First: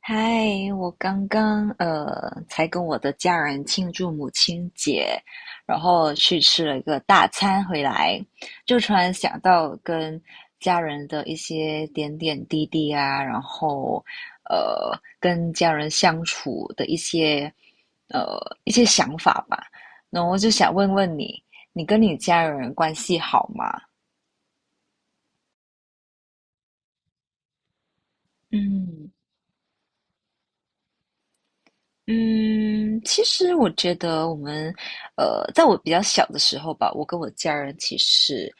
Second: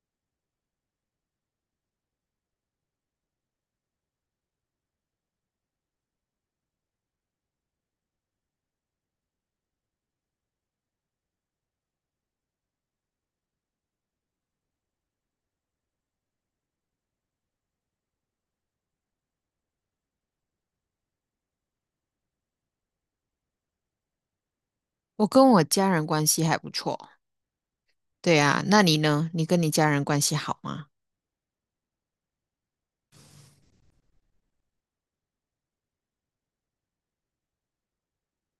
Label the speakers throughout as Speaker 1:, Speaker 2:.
Speaker 1: 嗨，我刚刚才跟我的家人庆祝母亲节，然后去吃了一个大餐回来，就突然想到跟家人的一些点点滴滴啊，然后跟家人相处的一些呃一些想法吧，然后我就想问问你，你跟你家人关系好吗？
Speaker 2: 我跟我家人关系还不错，对啊。那你
Speaker 1: 嗯。
Speaker 2: 呢？你跟你家人关系好吗？
Speaker 1: 嗯，其实我觉得我们，在我比较小的时候吧，我跟我家人其实，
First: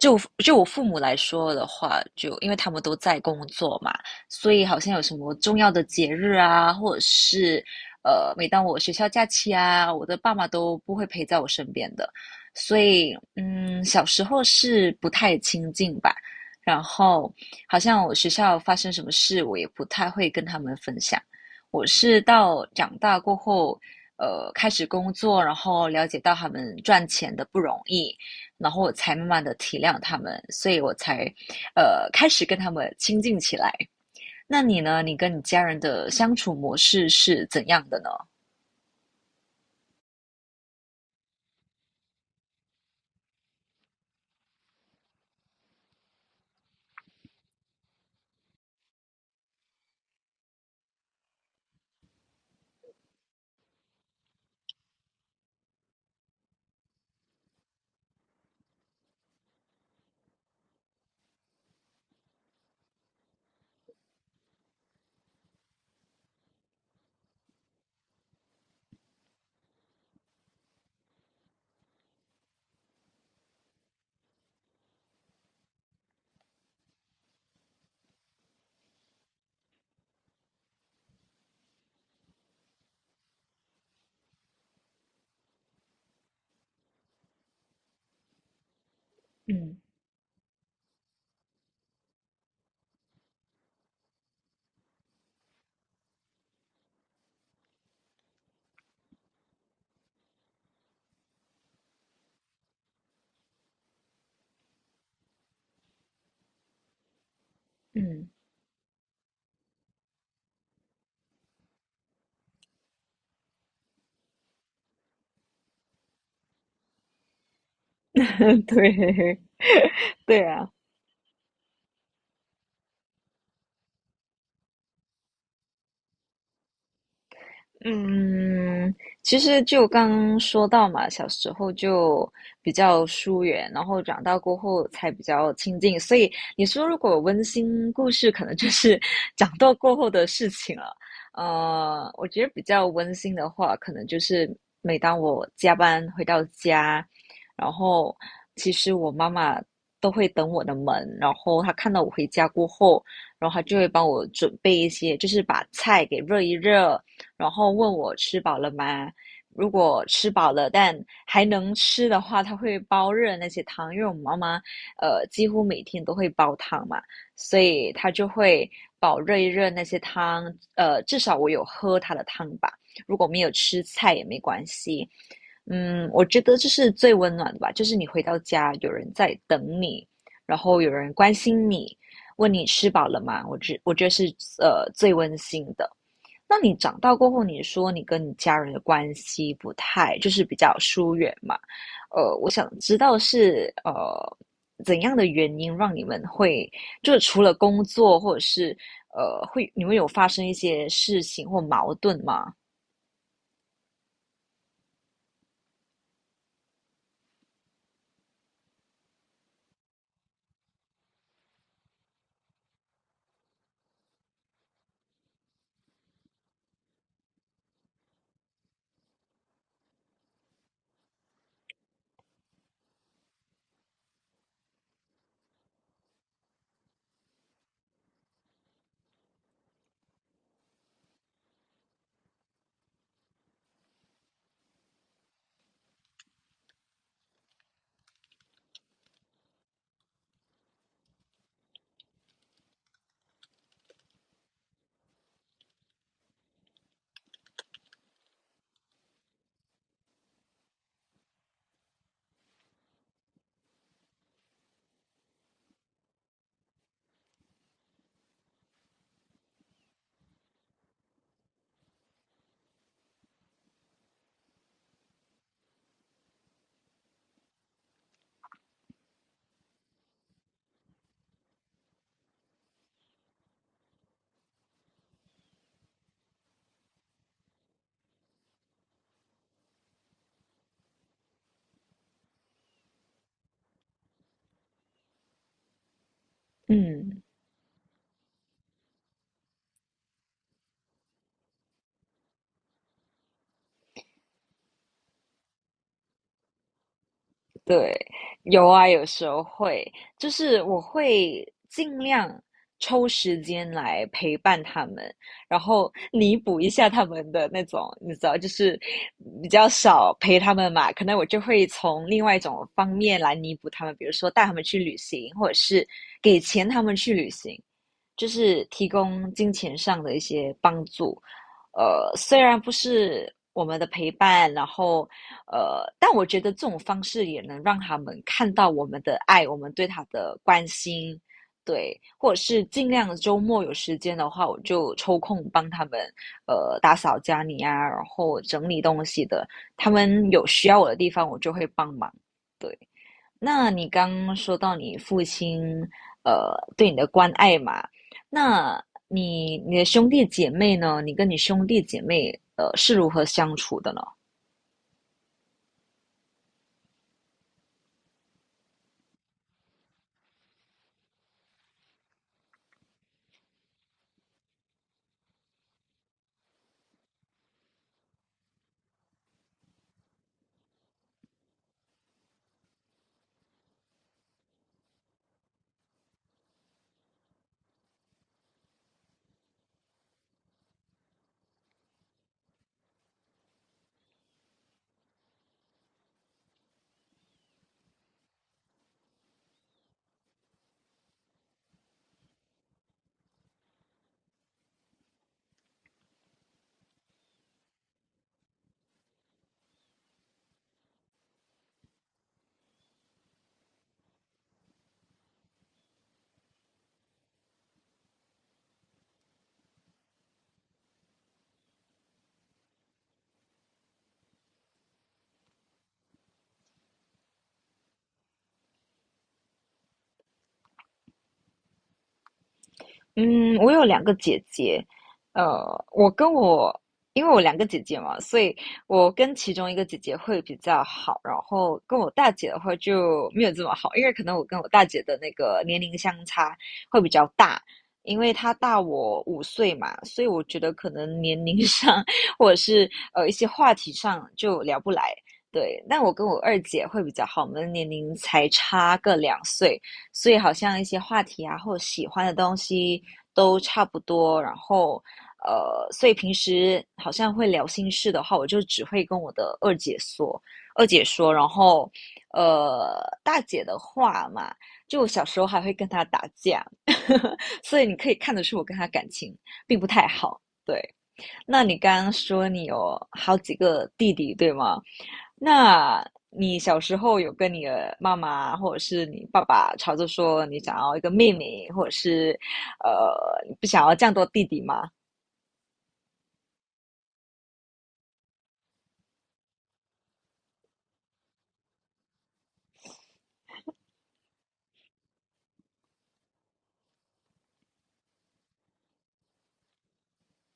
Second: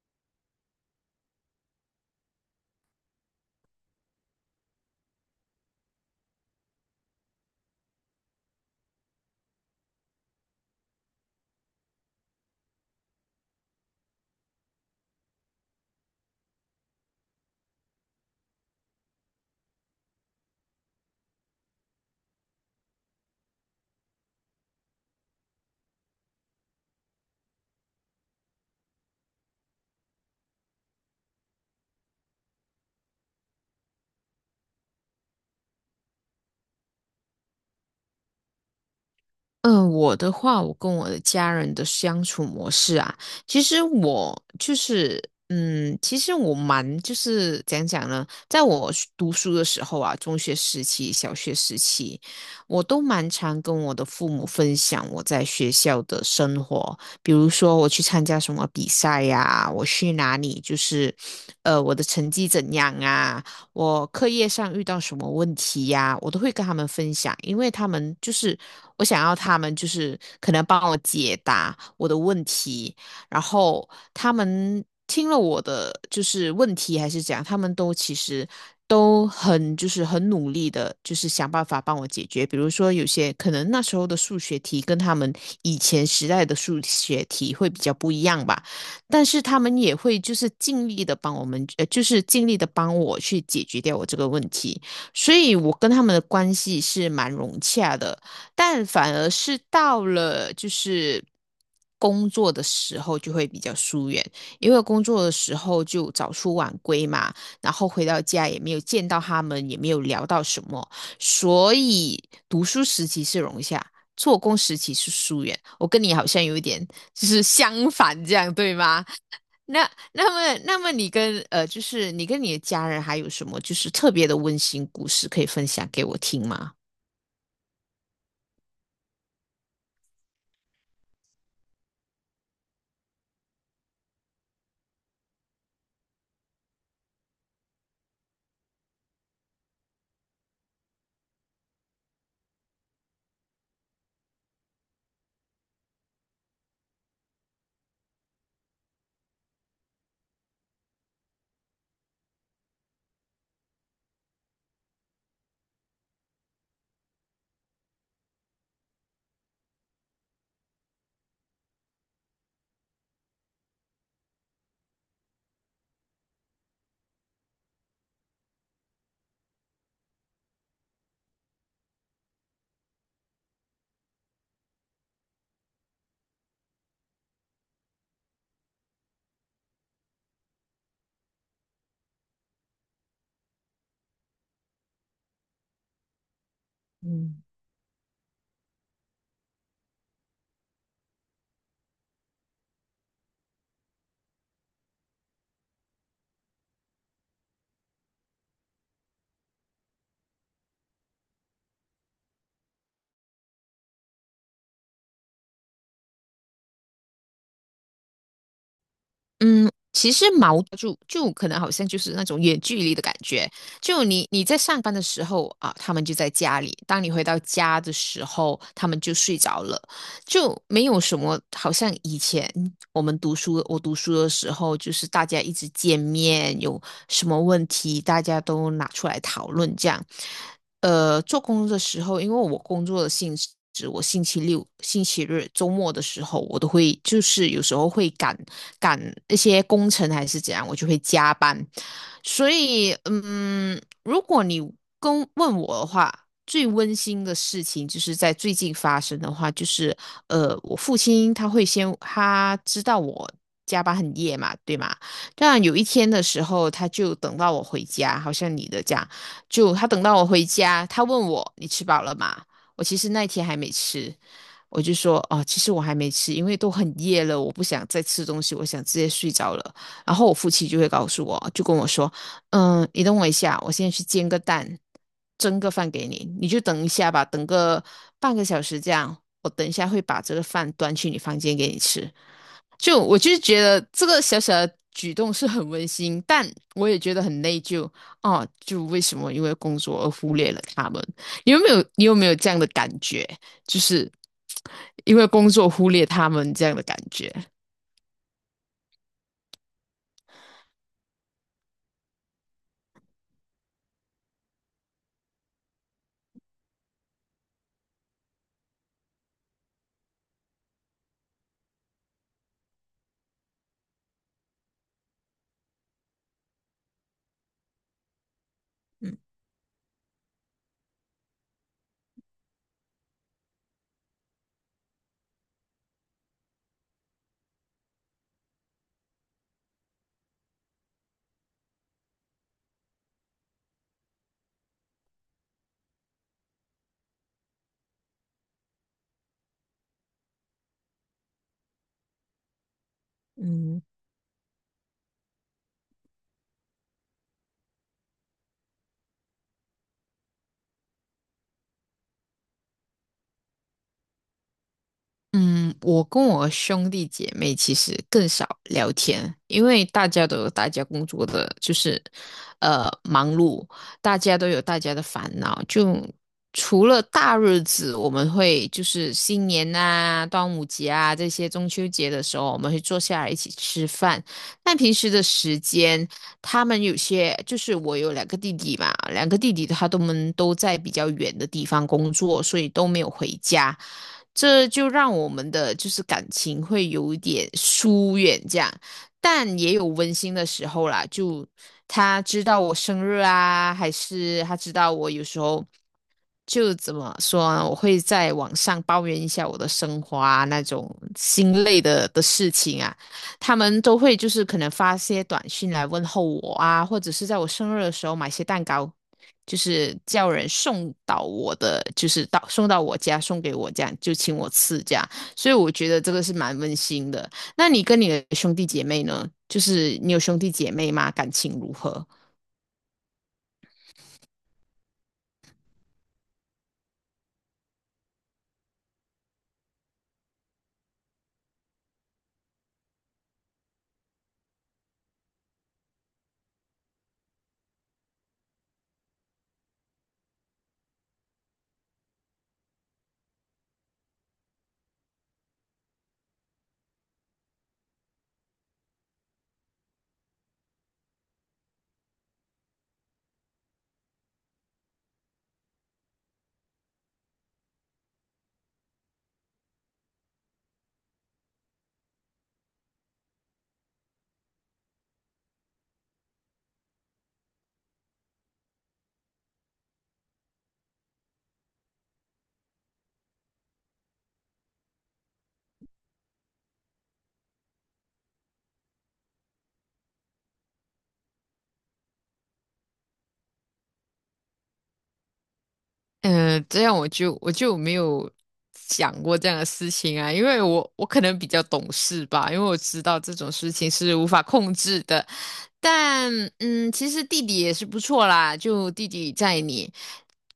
Speaker 1: 就我父母来说的话，就因为他们都在工作嘛，所以好像有什么重要的节日啊，或者是每当我学校假期啊，我的爸妈都不会陪在我身边的，所以嗯，小时候是不太亲近吧，然后好像我学校发生什么事，我也不太会跟他们分享。我是到长大过后，开始工作，然后了解到他们赚钱的不容易，然后我才慢慢的体谅他们，所以我才，开始跟他们亲近起来。那你呢？你跟你家人的相处模式是怎样的呢？
Speaker 2: 嗯，我的话，我跟我的家人的相处模式啊，其实我就是，其实我蛮就是讲呢，在我是读书的时候啊，中学时期、小学时期，我都蛮常跟我的父母分享我在学校的生活，比如说我去参加什么比赛呀、我去哪里，我的成绩怎样啊。我课业上遇到什么问题呀、我都会跟他们分享，因为他们就是我想要他们可能帮我解答我的问题，然后他们听了我的就是问题还是怎样，他们其实都很努力的，就是想办法帮我解决。比如说有些可能那时候的数学题跟他们以前时代的数学题会比较不一样吧。但是他
Speaker 1: 嗯
Speaker 2: 们也会就是尽力的帮我们，就是尽力的帮我去解决掉我这个问题，所以我跟他们的关系是蛮融洽的。但反而是到了就是工作的时候就会比较疏远，因为工作的时候就早出晚归嘛，然后回到
Speaker 1: 嗯，
Speaker 2: 家也没有见到他们，也没有聊到什么。所以读书时期是融洽，做工时期是疏远。我跟你好像有一点就是相反这样 对吗？
Speaker 1: 对，
Speaker 2: 那 那
Speaker 1: 对
Speaker 2: 么
Speaker 1: 啊。
Speaker 2: 那么你跟就是你跟你的家人还有什么就是特别的温馨故事可以分享给我听吗？
Speaker 1: 嗯，其实就刚说到嘛，小时候就比较疏远，然后长大过后才比较亲近，所以你说如果温馨故事，可能就是 长大过后的事情了。呃，我觉得比较温馨的话，可能就是每当我加班回到家，然后其实我妈妈都会等我的门，然后她看到我回家过后，然后她就会帮我准备一些，就是把菜给热一热。然后问我吃饱了吗？如果吃饱了，但还能吃的话，他会煲热那些汤，因为我妈妈几乎每天都会煲汤嘛，所以她就会煲热一热那些汤，呃，至少我有喝她的汤吧。如果没有吃菜也没关系，嗯，我觉得这是最温暖的吧，就是你回到家，有人在等你，然后有人关心你，问你吃饱了吗？我觉得是最温馨的。那你长大过
Speaker 2: 嗯
Speaker 1: 后，你说你跟你家人的关系不太，就是比较疏远嘛？我想知道是怎样的原因让你们会，就是除了工作或者是会，你们有发生一些事情或矛盾吗？
Speaker 2: 嗯，其实矛就就可能好像就是那种远距离的感觉，就你在上班的时候啊，他们就在家里；当你回到家的时候，他们就睡着了。就没有什么，好像以前我们读书，我读书的时候，就是大家一直见面，有什么问题大家都拿出来讨论这样。呃，做工的时候，因为我工作的性质，我星期六、星期日、周末的时候，我都会就是有时候会赶一些工程还是怎样，我就会加班。所以，嗯，如果你问我的话，最温馨的事情就是在最近发生的话，就是我父亲他会先他知道我加班很夜嘛，对吗？但有一天的时候，他就等到我回家，好像你的这样，就他等到我回家，他问我你吃饱了吗？我其实那天还没吃，我就说哦，其实我还没吃，因为都很夜了，我不想再吃东西，我想直接睡着了。然后我父亲就会告诉我，就跟我说。嗯，你等我一下，我现在去煎个蛋，蒸个饭给你，你就等一下吧，等个半个小时这样，我等一下会把这个饭端去你房间给你吃。就我就是觉得这个小小的举动是很温馨，但我也觉
Speaker 1: 嗯，
Speaker 2: 得很内疚哦，就为什么因为工作而忽略了他们？你有没有这样的感觉？就是因为工作忽略他们这样的感觉？
Speaker 1: 对，有啊，有时候会，就是我会尽量抽时间来陪伴他们，然后弥补一下他们的那种，你知道，就是比较少陪他们嘛，可能我就会从另外一种方面来弥补他们，比如说带他们去旅行，或者是给钱他们去旅行，就是提供金钱上的一些帮助。呃，虽然不是我们的陪伴，然后但我觉得这种方式也能让他们看到我们的爱，我们对他的关心。对，或者是尽量周末有时间的话，我就抽空帮他们打扫家里啊，然后整理东西的，他们有需要我的地方，我就会帮忙，对。那你刚刚说到你父亲，对你的关爱嘛，那你的兄弟姐妹呢？你跟你兄弟姐妹，是如何相处的呢？
Speaker 2: 嗯，我跟我兄弟姐妹其实更少聊天，因为大家都有大家工作的，就是忙碌，大家都有大家的烦恼。就除了大日子，我们会就是新年啊、端午节啊、这些中秋节的时候，我们会坐下来一起吃饭。但平时的时间，他们有些就是我有两个弟弟嘛，两个弟弟他们都在比较远的地方工作，所以都没有回家，这就让我们的就是感情会有一点疏远这样。但也有温馨的时候啦，就他知道我生日啊，还是他知道我有时候就怎么说呢，我会在网上抱怨一下我的生活啊，那种心累的事情啊。他们都会就是可能发些短信来问候我啊，或者是在我生日的时候买些蛋糕，就是叫人送到我的，就是送到我家送给我这样，就请我吃这样。所以我觉得这个是蛮温馨的。那你跟你的兄弟姐妹呢？就是你有兄弟姐妹吗？感情如何？
Speaker 1: 嗯，我有两个姐姐，呃，我跟我，因为我两个姐姐嘛，所以我跟其中一个姐姐会比较好，然后跟我大姐的话就没有这么好，因为可能我跟我大姐的那个年龄相差会比较大，因为她大我五岁嘛，所以我觉得可能年龄上 或者是一些话题上就聊不来。对，但我跟我二姐会比较好，我们的年龄才差个两岁，所以好像一些话题啊，或者喜欢的东西都差不多。然后，所以平时好像会聊心事的话，我就只会跟我的二姐说，然后，大姐的话嘛，就我小时候还会跟她打架，所以你可以看得出我跟她感情并不太好。对，那你刚刚说你有好几个弟弟，对吗？那你小时候有跟你的妈妈或者是你爸爸吵着说你想要一个妹妹，或者是呃你不想要这样多弟弟吗？
Speaker 2: 嗯，这样我就没有想过这样的事情啊，因为我可能比较懂事吧，因为我知道这种事情是无法控制的。但嗯，其实弟弟也是不错啦，就弟弟在你。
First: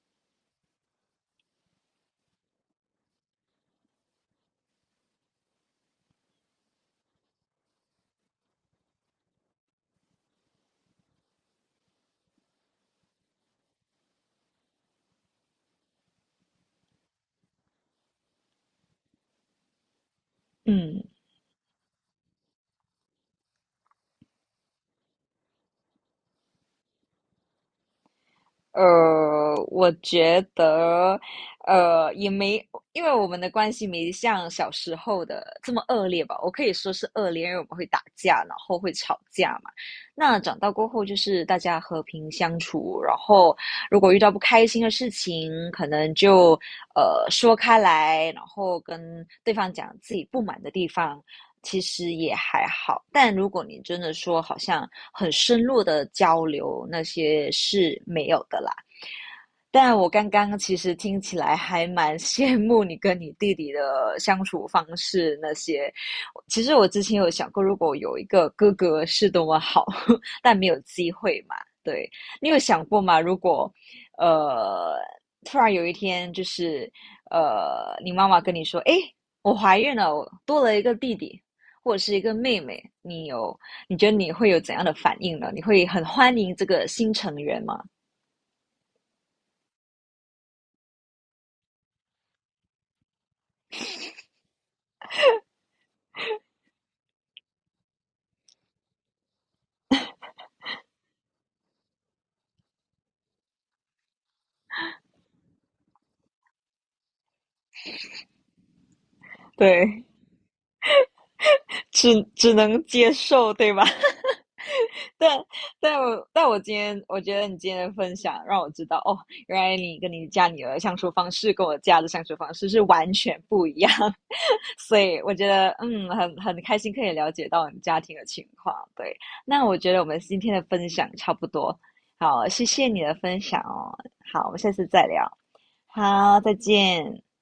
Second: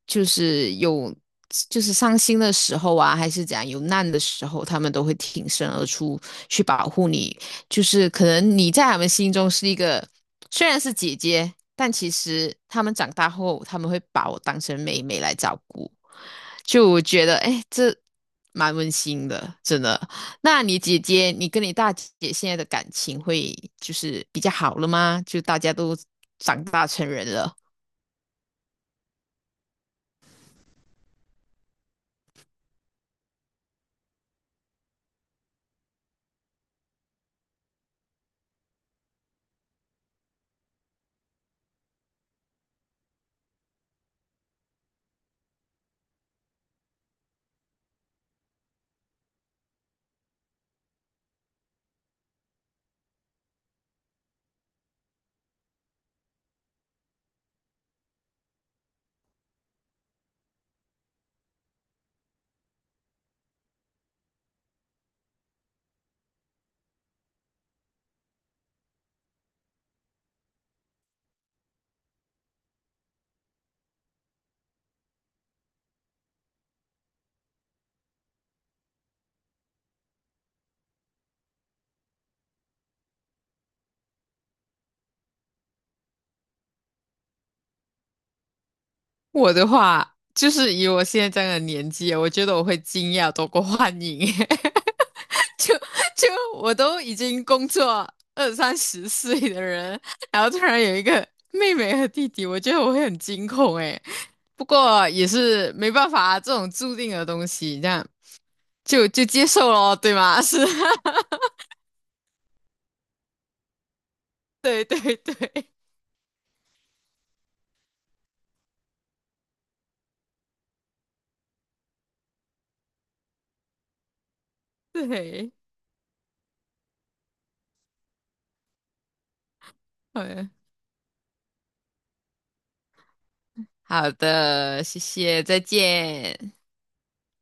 Speaker 2: 就是有就是伤心的时候啊，还是怎样有难的时候，他们都会挺身而出去保护你。就是可能你在他们心中是一个虽然是姐姐，但其实他们长大后，他们会把我当成妹妹来照顾。就我觉得，哎，这蛮温馨的，真的。那你姐
Speaker 1: 嗯。
Speaker 2: 姐，你跟你大姐现在的感情会就是比较好了吗？就大家都长大成人了。
Speaker 1: 我觉得，呃，也没，因为我们的关系没像小时候的这么恶劣吧。我可以说是恶劣，因为我们会打架，然后会吵架嘛。那长大过后就是大家和平相处，然后如果遇到不开心的事情，可能就说开来，然后跟对方讲自己不满的地方，其实也还好。但如果你真的说好像很深入的交流，那些是没有的啦。但我刚刚其实听起来还蛮羡慕你跟你弟弟的相处方式那些。其实我之前有想过，如果有一个哥哥是多么好，但没有机会嘛。对，你有想过吗？如果呃，突然有一天，就是你妈妈跟你说：“哎，我怀孕了，我多了一个弟弟或者是一个妹妹。”你有，你觉得你会有怎样的反应呢？你会很欢迎这个新成员吗？
Speaker 2: 我的话，就是以我现在这样的年纪，我觉得我会惊讶多过欢迎，就就我都已经工作二三十岁的人，然后突然有一个妹妹和弟弟，我觉得我会很惊恐诶。不过也是没办法啊，这种注定的东西，这样就接受了，
Speaker 1: 对。
Speaker 2: 对吗？是，
Speaker 1: 只能接受，对吧？
Speaker 2: 对对对
Speaker 1: 但但我但我今天我觉得你今天的分享让我知道，哦，原来你跟你家女儿相处方式跟我家的相处方式是完全不一样，所以我觉
Speaker 2: 对，
Speaker 1: 得嗯，很开心可以了解到你家庭的情况。对，那我觉得我们今
Speaker 2: 嗯，
Speaker 1: 天的分享差不多，好，谢谢你的分享哦，
Speaker 2: 好
Speaker 1: 好，我们下
Speaker 2: 的，
Speaker 1: 次
Speaker 2: 谢
Speaker 1: 再聊，
Speaker 2: 谢，再
Speaker 1: 好，再
Speaker 2: 见。
Speaker 1: 见。